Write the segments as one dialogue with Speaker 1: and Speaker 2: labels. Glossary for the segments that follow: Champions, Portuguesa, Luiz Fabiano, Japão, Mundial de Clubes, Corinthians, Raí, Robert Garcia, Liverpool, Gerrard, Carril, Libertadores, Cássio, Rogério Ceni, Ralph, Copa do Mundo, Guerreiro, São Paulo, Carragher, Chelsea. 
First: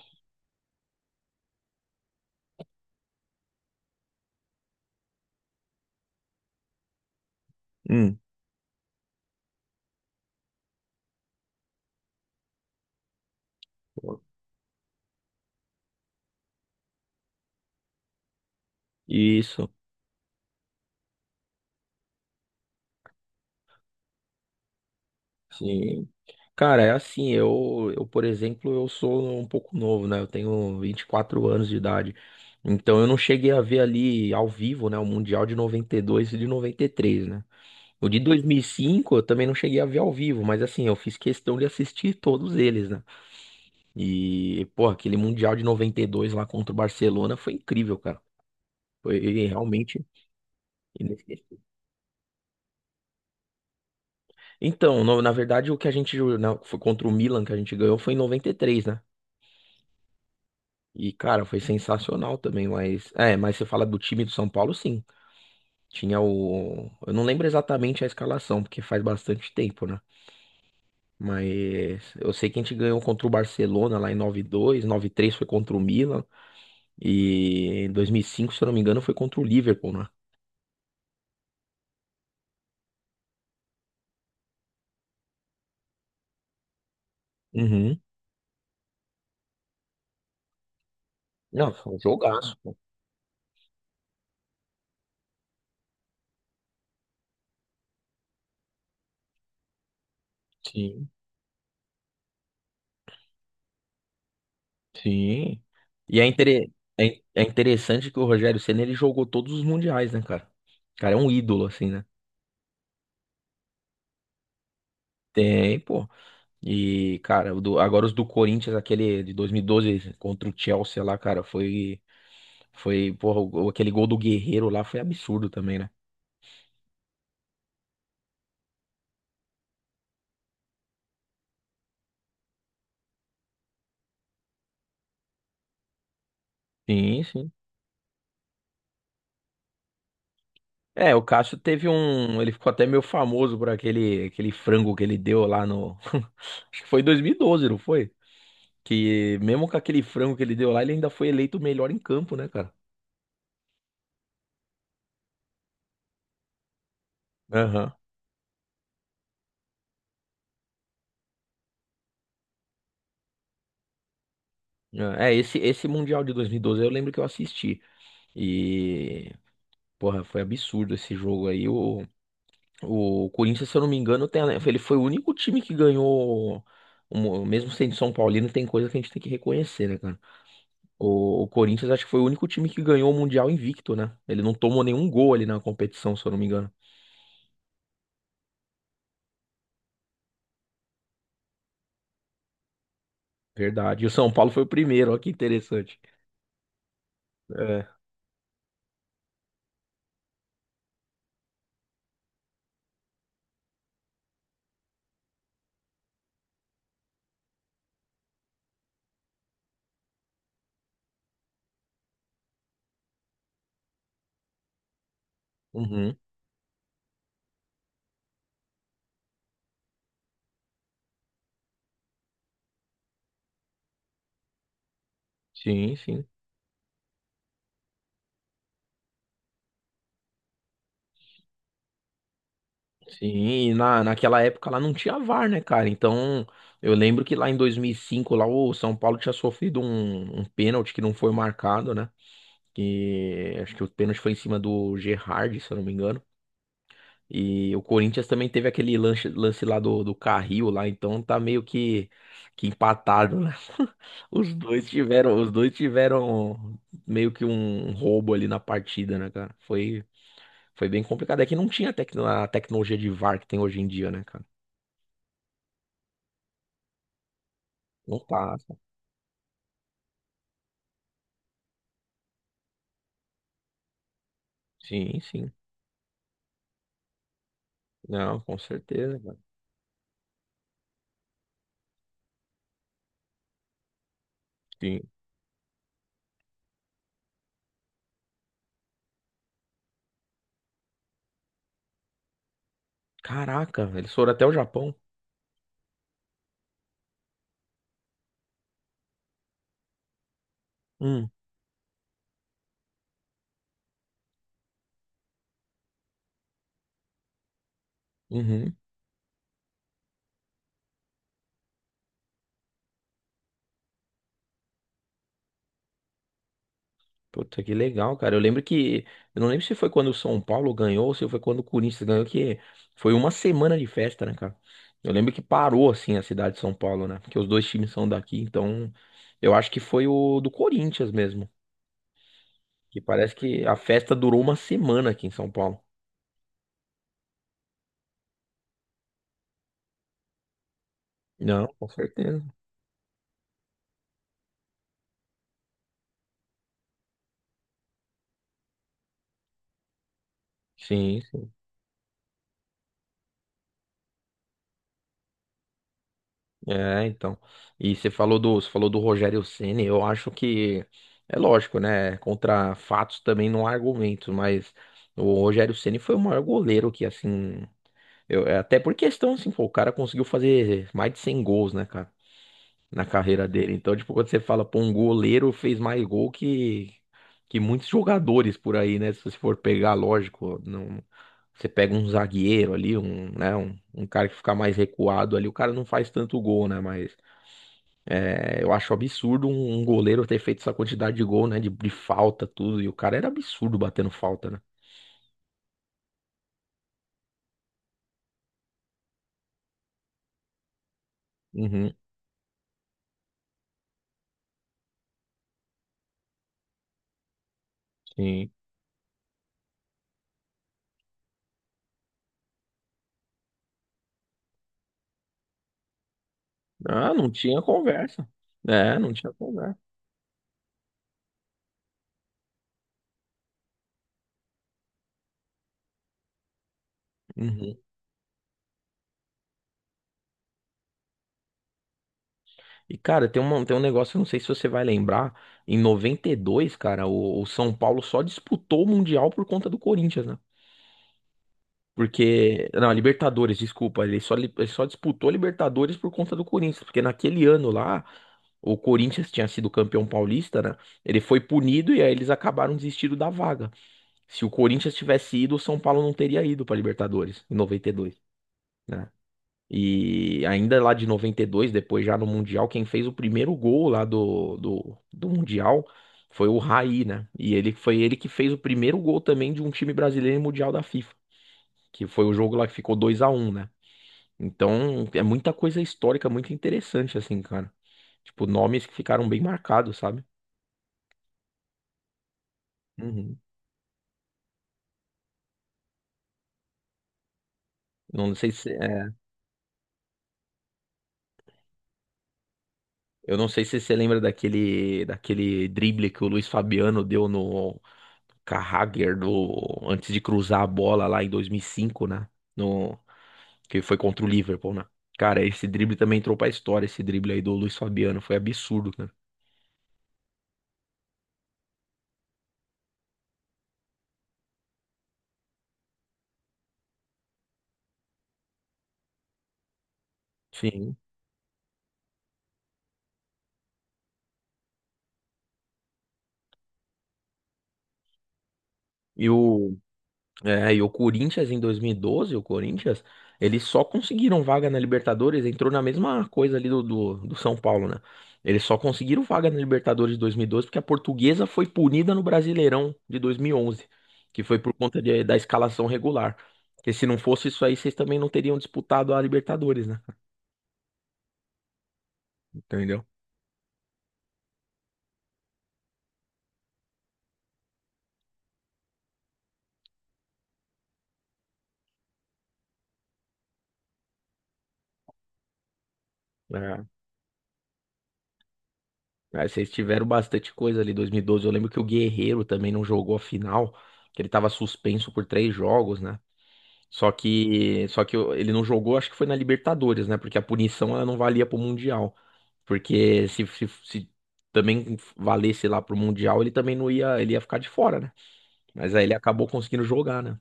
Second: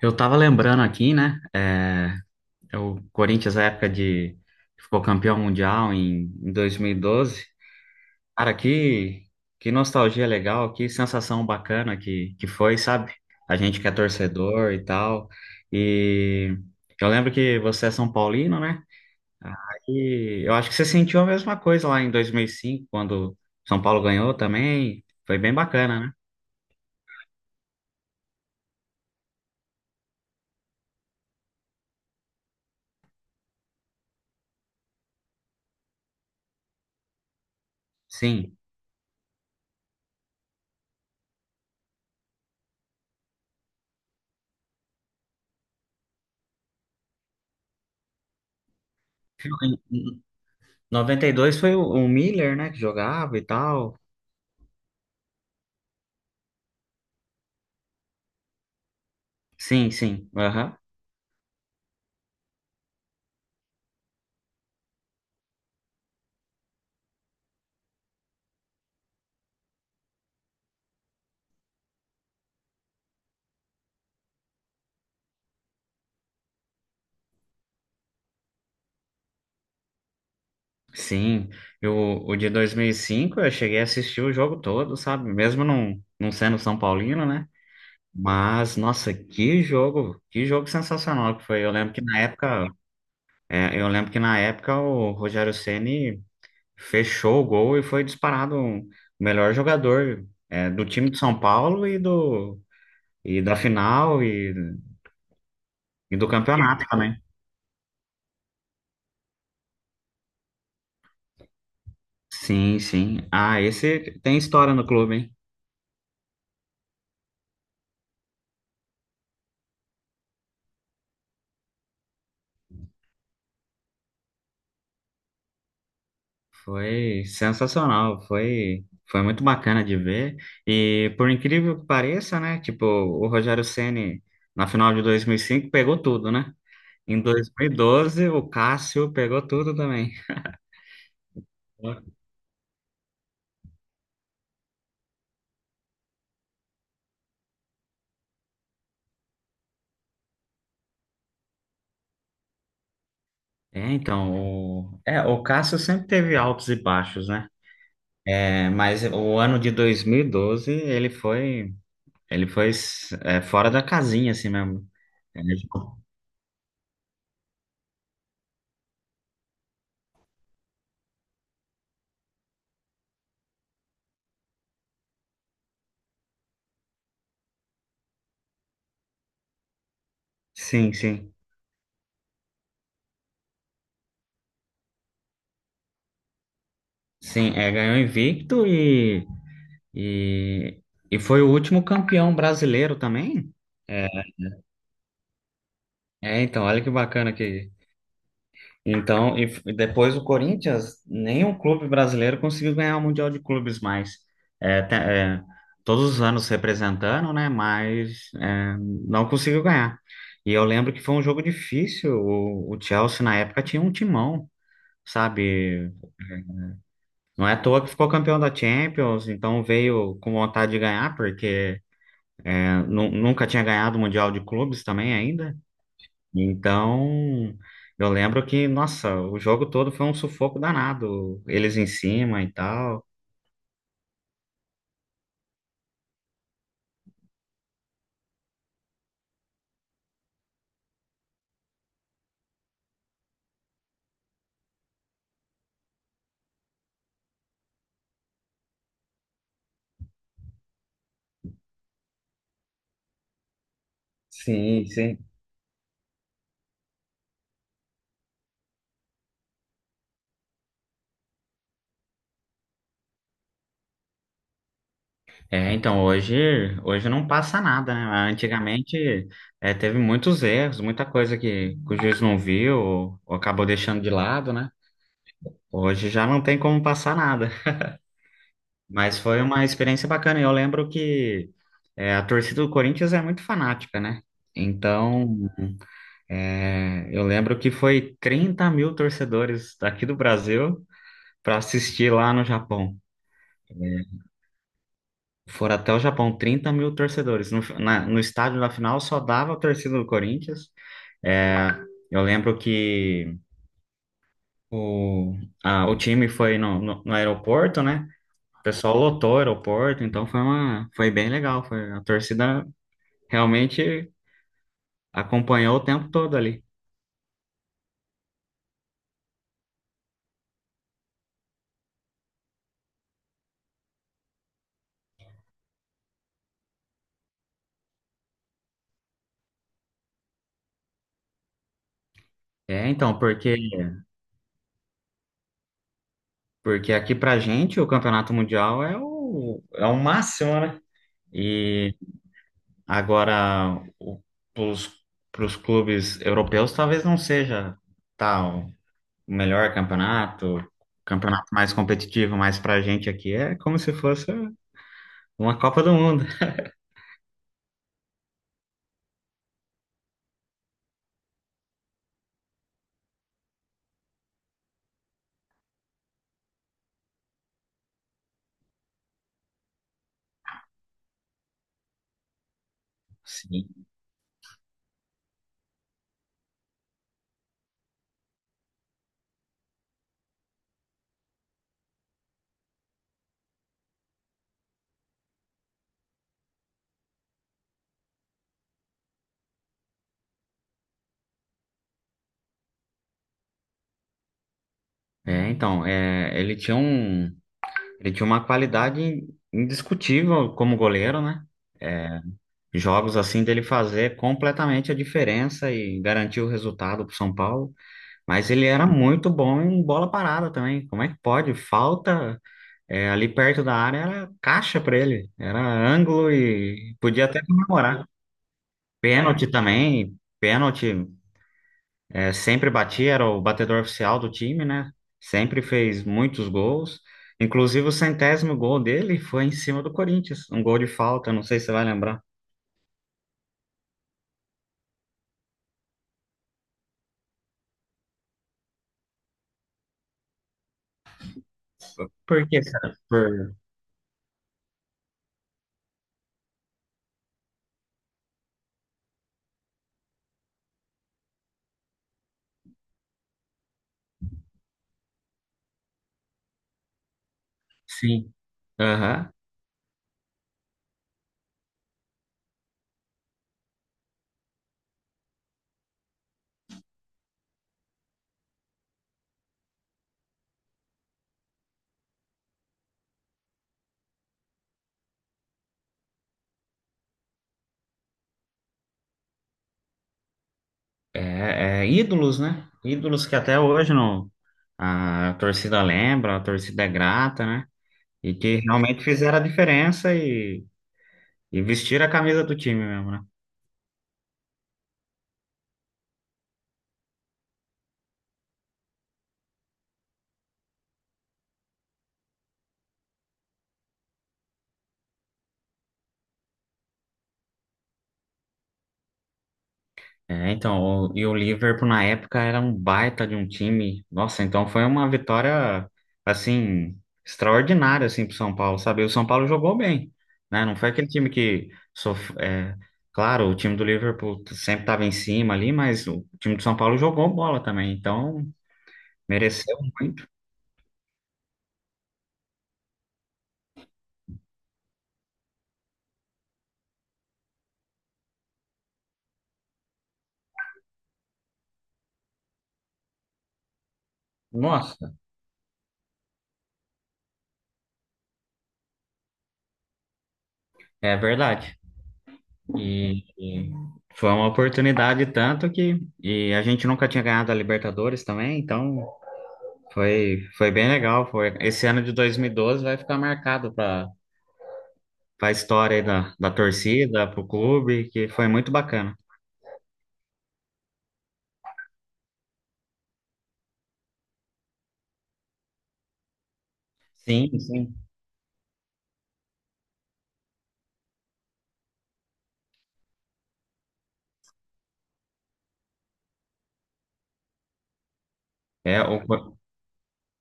Speaker 1: Eu tava lembrando aqui, né? É o Corinthians, a época de que ficou campeão mundial em 2012.
Speaker 2: Hum,
Speaker 1: Cara, que nostalgia legal, que sensação bacana que foi, sabe? A gente que é torcedor e tal. E eu lembro que você é São Paulino, né?
Speaker 2: isso,
Speaker 1: E eu acho que você sentiu a mesma coisa lá em 2005, quando São Paulo ganhou também. Foi bem bacana,
Speaker 2: sim.
Speaker 1: né?
Speaker 2: Cara, é assim, eu, por exemplo, eu sou um pouco novo, né? Eu tenho 24 anos de idade. Então eu não cheguei a ver ali ao vivo, né, o Mundial de noventa e dois e de noventa e três, né? O de dois mil
Speaker 1: Sim.
Speaker 2: e cinco eu também não cheguei a ver ao vivo, mas assim, eu fiz questão de assistir todos eles, né? E, pô, aquele Mundial de 92 lá contra o Barcelona foi incrível, cara. Foi realmente.
Speaker 1: Em 92 foi o Miller, né, que jogava e tal.
Speaker 2: Então, na verdade, o que foi contra o Milan que a gente ganhou foi em noventa e três, né?
Speaker 1: Sim, sim. Aham.
Speaker 2: E, cara, foi sensacional também, mas. É, mas você fala do time do São Paulo, sim. Tinha o. Eu não lembro exatamente a escalação, porque faz bastante tempo, né? Mas eu sei que a gente ganhou contra o Barcelona lá em 9-2, 9 três foi contra o Milan. E em 2005, se eu não me engano, foi contra o Liverpool, né?
Speaker 1: Sim. Eu, o de 2005 eu cheguei a assistir o jogo todo, sabe? Mesmo não sendo São Paulino, né?
Speaker 2: Uhum.
Speaker 1: Mas, nossa, que jogo sensacional que foi.
Speaker 2: Não, foi um jogaço, pô.
Speaker 1: Eu lembro que na época o Rogério Ceni fechou o gol e foi disparado o melhor jogador, do time
Speaker 2: Sim.
Speaker 1: de São Paulo e da final e,
Speaker 2: Sim.
Speaker 1: e
Speaker 2: E
Speaker 1: do campeonato também.
Speaker 2: é interessante que o Rogério Ceni ele jogou todos os mundiais, né, cara? O cara é um ídolo, assim, né?
Speaker 1: Sim, sim. Ah, esse tem história no clube, hein?
Speaker 2: Tem, pô. E, cara, agora os do Corinthians, aquele de 2012 contra o Chelsea lá, cara, foi. Foi, porra, aquele gol do Guerreiro lá foi absurdo também, né?
Speaker 1: Foi sensacional, foi muito bacana de ver. E por incrível que pareça, né? Tipo, o Rogério Ceni na final de 2005 pegou tudo, né? Em
Speaker 2: Sim, sim.
Speaker 1: 2012, o Cássio pegou tudo também.
Speaker 2: É, o Cássio teve um. Ele ficou até meio famoso por aquele frango que ele deu lá no. Acho que foi em 2012, não foi? Que mesmo com aquele frango que ele deu lá, ele ainda foi eleito o melhor em campo, né, cara?
Speaker 1: O Cássio sempre teve altos e baixos, né?
Speaker 2: Aham.
Speaker 1: É, mas o ano de 2012, ele foi fora da casinha, assim mesmo.
Speaker 2: É,
Speaker 1: É,
Speaker 2: esse
Speaker 1: tipo,
Speaker 2: Mundial de 2012 eu lembro que eu assisti. E, porra, foi absurdo esse jogo aí. O Corinthians, se eu não me engano, ele foi o único time que ganhou. Mesmo sendo São Paulino, tem coisa que a gente tem que reconhecer, né, cara?
Speaker 1: sim, sim.
Speaker 2: O Corinthians, acho que foi o único time que ganhou o Mundial invicto, né? Ele não tomou nenhum gol ali na competição, se eu não me engano.
Speaker 1: Sim, ganhou invicto E, e foi o último campeão brasileiro também?
Speaker 2: Verdade. E
Speaker 1: É,
Speaker 2: o São Paulo foi o primeiro, olha que interessante.
Speaker 1: é, então, olha que bacana que.
Speaker 2: É.
Speaker 1: Então, e depois o Corinthians, nenhum clube brasileiro conseguiu ganhar o Mundial de Clubes mais. É, te- é, todos os anos representando, né? Mas não conseguiu ganhar. E eu lembro que foi um jogo difícil. O Chelsea, na época, tinha um timão, sabe?
Speaker 2: Uhum.
Speaker 1: Não é à toa que ficou campeão da Champions, então veio com vontade de ganhar, porque. Nunca tinha ganhado o Mundial de Clubes também ainda.
Speaker 2: Sim, sim.
Speaker 1: Então, eu lembro que, nossa, o jogo todo foi um sufoco danado. Eles em cima e tal.
Speaker 2: Sim, e naquela época lá não tinha VAR, né, cara? Então, eu lembro que lá em 2005, lá o São Paulo tinha sofrido um pênalti que não foi marcado, né? Que acho que o pênalti foi em cima do Gerrard, se eu não me engano. E o Corinthians também teve aquele lance lá do Carril lá, então tá meio que empatado, né? Os
Speaker 1: Sim,
Speaker 2: dois
Speaker 1: sim.
Speaker 2: tiveram, os dois tiveram meio que um roubo ali na partida, né, cara? Foi bem complicado. É que não tinha a tecnologia de VAR que tem hoje em dia, né, cara?
Speaker 1: É, então hoje não passa nada, né?
Speaker 2: Não passa.
Speaker 1: Antigamente teve muitos erros, muita coisa que o juiz não viu ou acabou deixando de lado, né?
Speaker 2: Sim, sim.
Speaker 1: Hoje já não tem como passar nada.
Speaker 2: Não, com certeza,
Speaker 1: Mas
Speaker 2: cara.
Speaker 1: foi uma experiência bacana. E eu lembro que a torcida do Corinthians é muito fanática, né?
Speaker 2: Sim.
Speaker 1: Então. É, eu lembro que foi 30 mil torcedores daqui do Brasil para assistir lá no Japão.
Speaker 2: Caraca, eles
Speaker 1: É,
Speaker 2: foram até o Japão.
Speaker 1: foram até o Japão, 30 mil torcedores. No estádio da final só dava a torcida do Corinthians.
Speaker 2: Hum,
Speaker 1: É, eu lembro que o, o time foi no aeroporto, né? O
Speaker 2: uhum.
Speaker 1: pessoal lotou o aeroporto, então foi foi bem legal. Foi, a torcida realmente acompanhou o tempo todo ali.
Speaker 2: Puta, que legal, cara. Eu lembro que. Eu não lembro se foi quando o São Paulo ganhou ou se foi quando o Corinthians ganhou, que foi uma semana de festa, né, cara? Eu lembro que parou, assim, a cidade de São Paulo, né? Porque os dois times são daqui, então. Eu acho que foi o do Corinthians mesmo.
Speaker 1: É,
Speaker 2: Que
Speaker 1: então,
Speaker 2: parece
Speaker 1: porque
Speaker 2: que a festa durou uma semana aqui em São Paulo.
Speaker 1: Porque aqui pra gente o campeonato mundial é é o máximo, né?
Speaker 2: Não, com
Speaker 1: E
Speaker 2: certeza.
Speaker 1: agora pros, pros clubes europeus talvez não seja tal o melhor campeonato, o
Speaker 2: Sim,
Speaker 1: campeonato
Speaker 2: sim.
Speaker 1: mais competitivo, mas pra gente aqui é como se fosse uma Copa do Mundo.
Speaker 2: É, então. E você falou do Rogério Ceni, eu acho que é lógico, né? Contra fatos também não há argumento, mas o Rogério Ceni foi o maior goleiro que, assim, eu, até por questão assim, pô, o cara conseguiu fazer mais de 100 gols, né, cara, na carreira dele.
Speaker 1: Sim.
Speaker 2: Então, tipo, quando você fala, pô, um goleiro fez mais gol que muitos jogadores por aí, né? Se você for pegar, lógico, não. Você pega um zagueiro ali, um, né, um cara que fica mais recuado ali, o cara não faz tanto gol, né? Mas é, eu acho absurdo um goleiro ter feito essa quantidade de gol, né? De falta, tudo. E o cara era absurdo batendo falta, né?
Speaker 1: É, então, é, ele tinha um, ele tinha uma qualidade indiscutível como goleiro, né?
Speaker 2: Uhum,
Speaker 1: É, jogos assim dele fazer completamente a diferença e garantir o resultado para o São Paulo,
Speaker 2: sim.
Speaker 1: mas ele era muito bom em bola parada também. Como é que pode? Falta ali perto da área era caixa para ele, era ângulo e
Speaker 2: Ah,
Speaker 1: podia
Speaker 2: não
Speaker 1: até
Speaker 2: tinha
Speaker 1: comemorar.
Speaker 2: conversa. É, não tinha
Speaker 1: Pênalti
Speaker 2: conversa.
Speaker 1: também, pênalti sempre batia, era o batedor oficial do time, né? Sempre fez muitos gols.
Speaker 2: Uhum.
Speaker 1: Inclusive o 100º gol dele foi em cima do Corinthians, um gol de falta, não sei se você vai lembrar.
Speaker 2: E, cara, tem um negócio, eu não sei se você vai lembrar. Em 92, cara, o São Paulo só disputou o Mundial por conta do Corinthians, né?
Speaker 1: Por que,
Speaker 2: Porque. Não, a
Speaker 1: cara?
Speaker 2: Libertadores, desculpa. Ele só disputou a Libertadores por conta do Corinthians. Porque naquele ano lá, o Corinthians tinha sido campeão paulista, né? Ele foi punido e aí eles acabaram desistindo da vaga. Se o Corinthians tivesse ido, o São Paulo não teria ido pra Libertadores em 92,
Speaker 1: Sim.
Speaker 2: né?
Speaker 1: Aham.
Speaker 2: E ainda lá de 92, depois já no Mundial, quem fez o primeiro gol lá do Mundial foi o Raí, né? E ele foi ele que fez o primeiro gol também de um time brasileiro em Mundial da FIFA, que foi o jogo lá que ficou 2-1, né? Então, é muita coisa histórica, muito interessante, assim, cara. Tipo, nomes que ficaram bem marcados, sabe?
Speaker 1: Ídolos, né? Ídolos que
Speaker 2: Uhum.
Speaker 1: até hoje não, a torcida lembra, a torcida é grata, né? E
Speaker 2: Não sei
Speaker 1: que
Speaker 2: se,
Speaker 1: realmente
Speaker 2: é,
Speaker 1: fizeram a diferença e vestiram a camisa do time mesmo, né?
Speaker 2: eu não sei se você lembra daquele drible que o Luiz Fabiano deu no Carragher antes de cruzar a bola lá em 2005, né? No, que foi contra o Liverpool, né? Cara, esse drible também entrou pra história, esse drible aí do Luiz Fabiano, foi absurdo, cara.
Speaker 1: E o Liverpool na época era um baita de um time. Nossa, então foi uma vitória assim extraordinária assim pro São Paulo, sabe? O São Paulo jogou bem, né? Não foi
Speaker 2: Sim.
Speaker 1: aquele time que sof... é, claro, o time do Liverpool sempre estava em cima ali, mas o time do São Paulo jogou bola também, então
Speaker 2: E o,
Speaker 1: mereceu muito.
Speaker 2: e o Corinthians em 2012, eles só conseguiram vaga na Libertadores, entrou na mesma coisa ali do São Paulo, né? Eles só conseguiram vaga na Libertadores de 2012 porque a Portuguesa foi punida no Brasileirão de 2011, que foi por conta
Speaker 1: Nossa,
Speaker 2: da escalação regular. Porque se não fosse isso aí, vocês também não teriam disputado a Libertadores, né?
Speaker 1: é verdade.
Speaker 2: Entendeu?
Speaker 1: E foi uma oportunidade tanto que e a gente nunca tinha ganhado a Libertadores também, então foi bem legal, foi. Esse ano de 2012 vai ficar marcado para a história aí da
Speaker 2: É,
Speaker 1: torcida, para o clube, que foi muito bacana.
Speaker 2: aí vocês tiveram bastante coisa ali em 2012. Eu lembro que o Guerreiro também não jogou a final, que ele tava suspenso por três jogos, né? Só
Speaker 1: Sim,
Speaker 2: que,
Speaker 1: sim.
Speaker 2: só que ele não jogou, acho que foi na Libertadores, né? Porque a punição ela não valia pro Mundial. Porque se também valesse lá pro Mundial, ele também não ia, ele ia ficar de fora, né? Mas
Speaker 1: É,
Speaker 2: aí ele acabou
Speaker 1: o-
Speaker 2: conseguindo jogar, né?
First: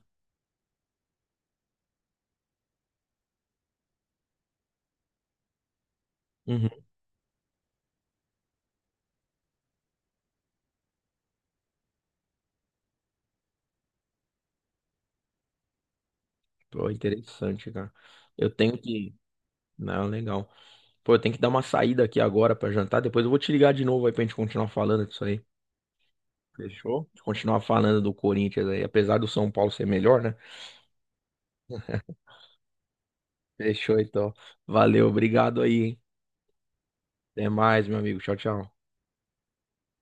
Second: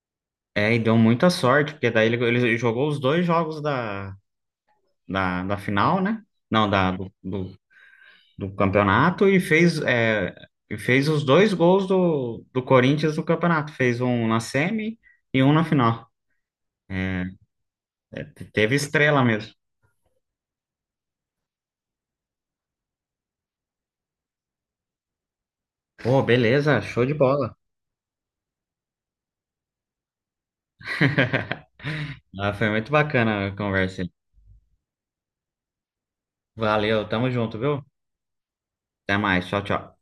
Speaker 1: É, e deu muita sorte, porque daí ele jogou os dois jogos da final, né?
Speaker 2: Uhum.
Speaker 1: Não, do campeonato e fez os dois gols do Corinthians no campeonato. Fez um na semi e um na final.
Speaker 2: Pô, interessante, cara. Eu
Speaker 1: Teve
Speaker 2: tenho que.
Speaker 1: estrela mesmo.
Speaker 2: Não, legal. Pô, eu tenho que dar uma saída aqui agora pra jantar. Depois eu vou te ligar de novo aí pra gente continuar falando disso aí.
Speaker 1: Pô, beleza, show
Speaker 2: Fechou?
Speaker 1: de bola.
Speaker 2: Continuar falando do Corinthians aí, apesar do São Paulo ser melhor, né?
Speaker 1: Ah, foi muito bacana a
Speaker 2: Fechou,
Speaker 1: conversa.
Speaker 2: então. Valeu, obrigado aí, hein?
Speaker 1: Valeu, tamo
Speaker 2: Até
Speaker 1: junto, viu?
Speaker 2: mais, meu amigo. Tchau, tchau.
Speaker 1: Até mais, tchau, tchau.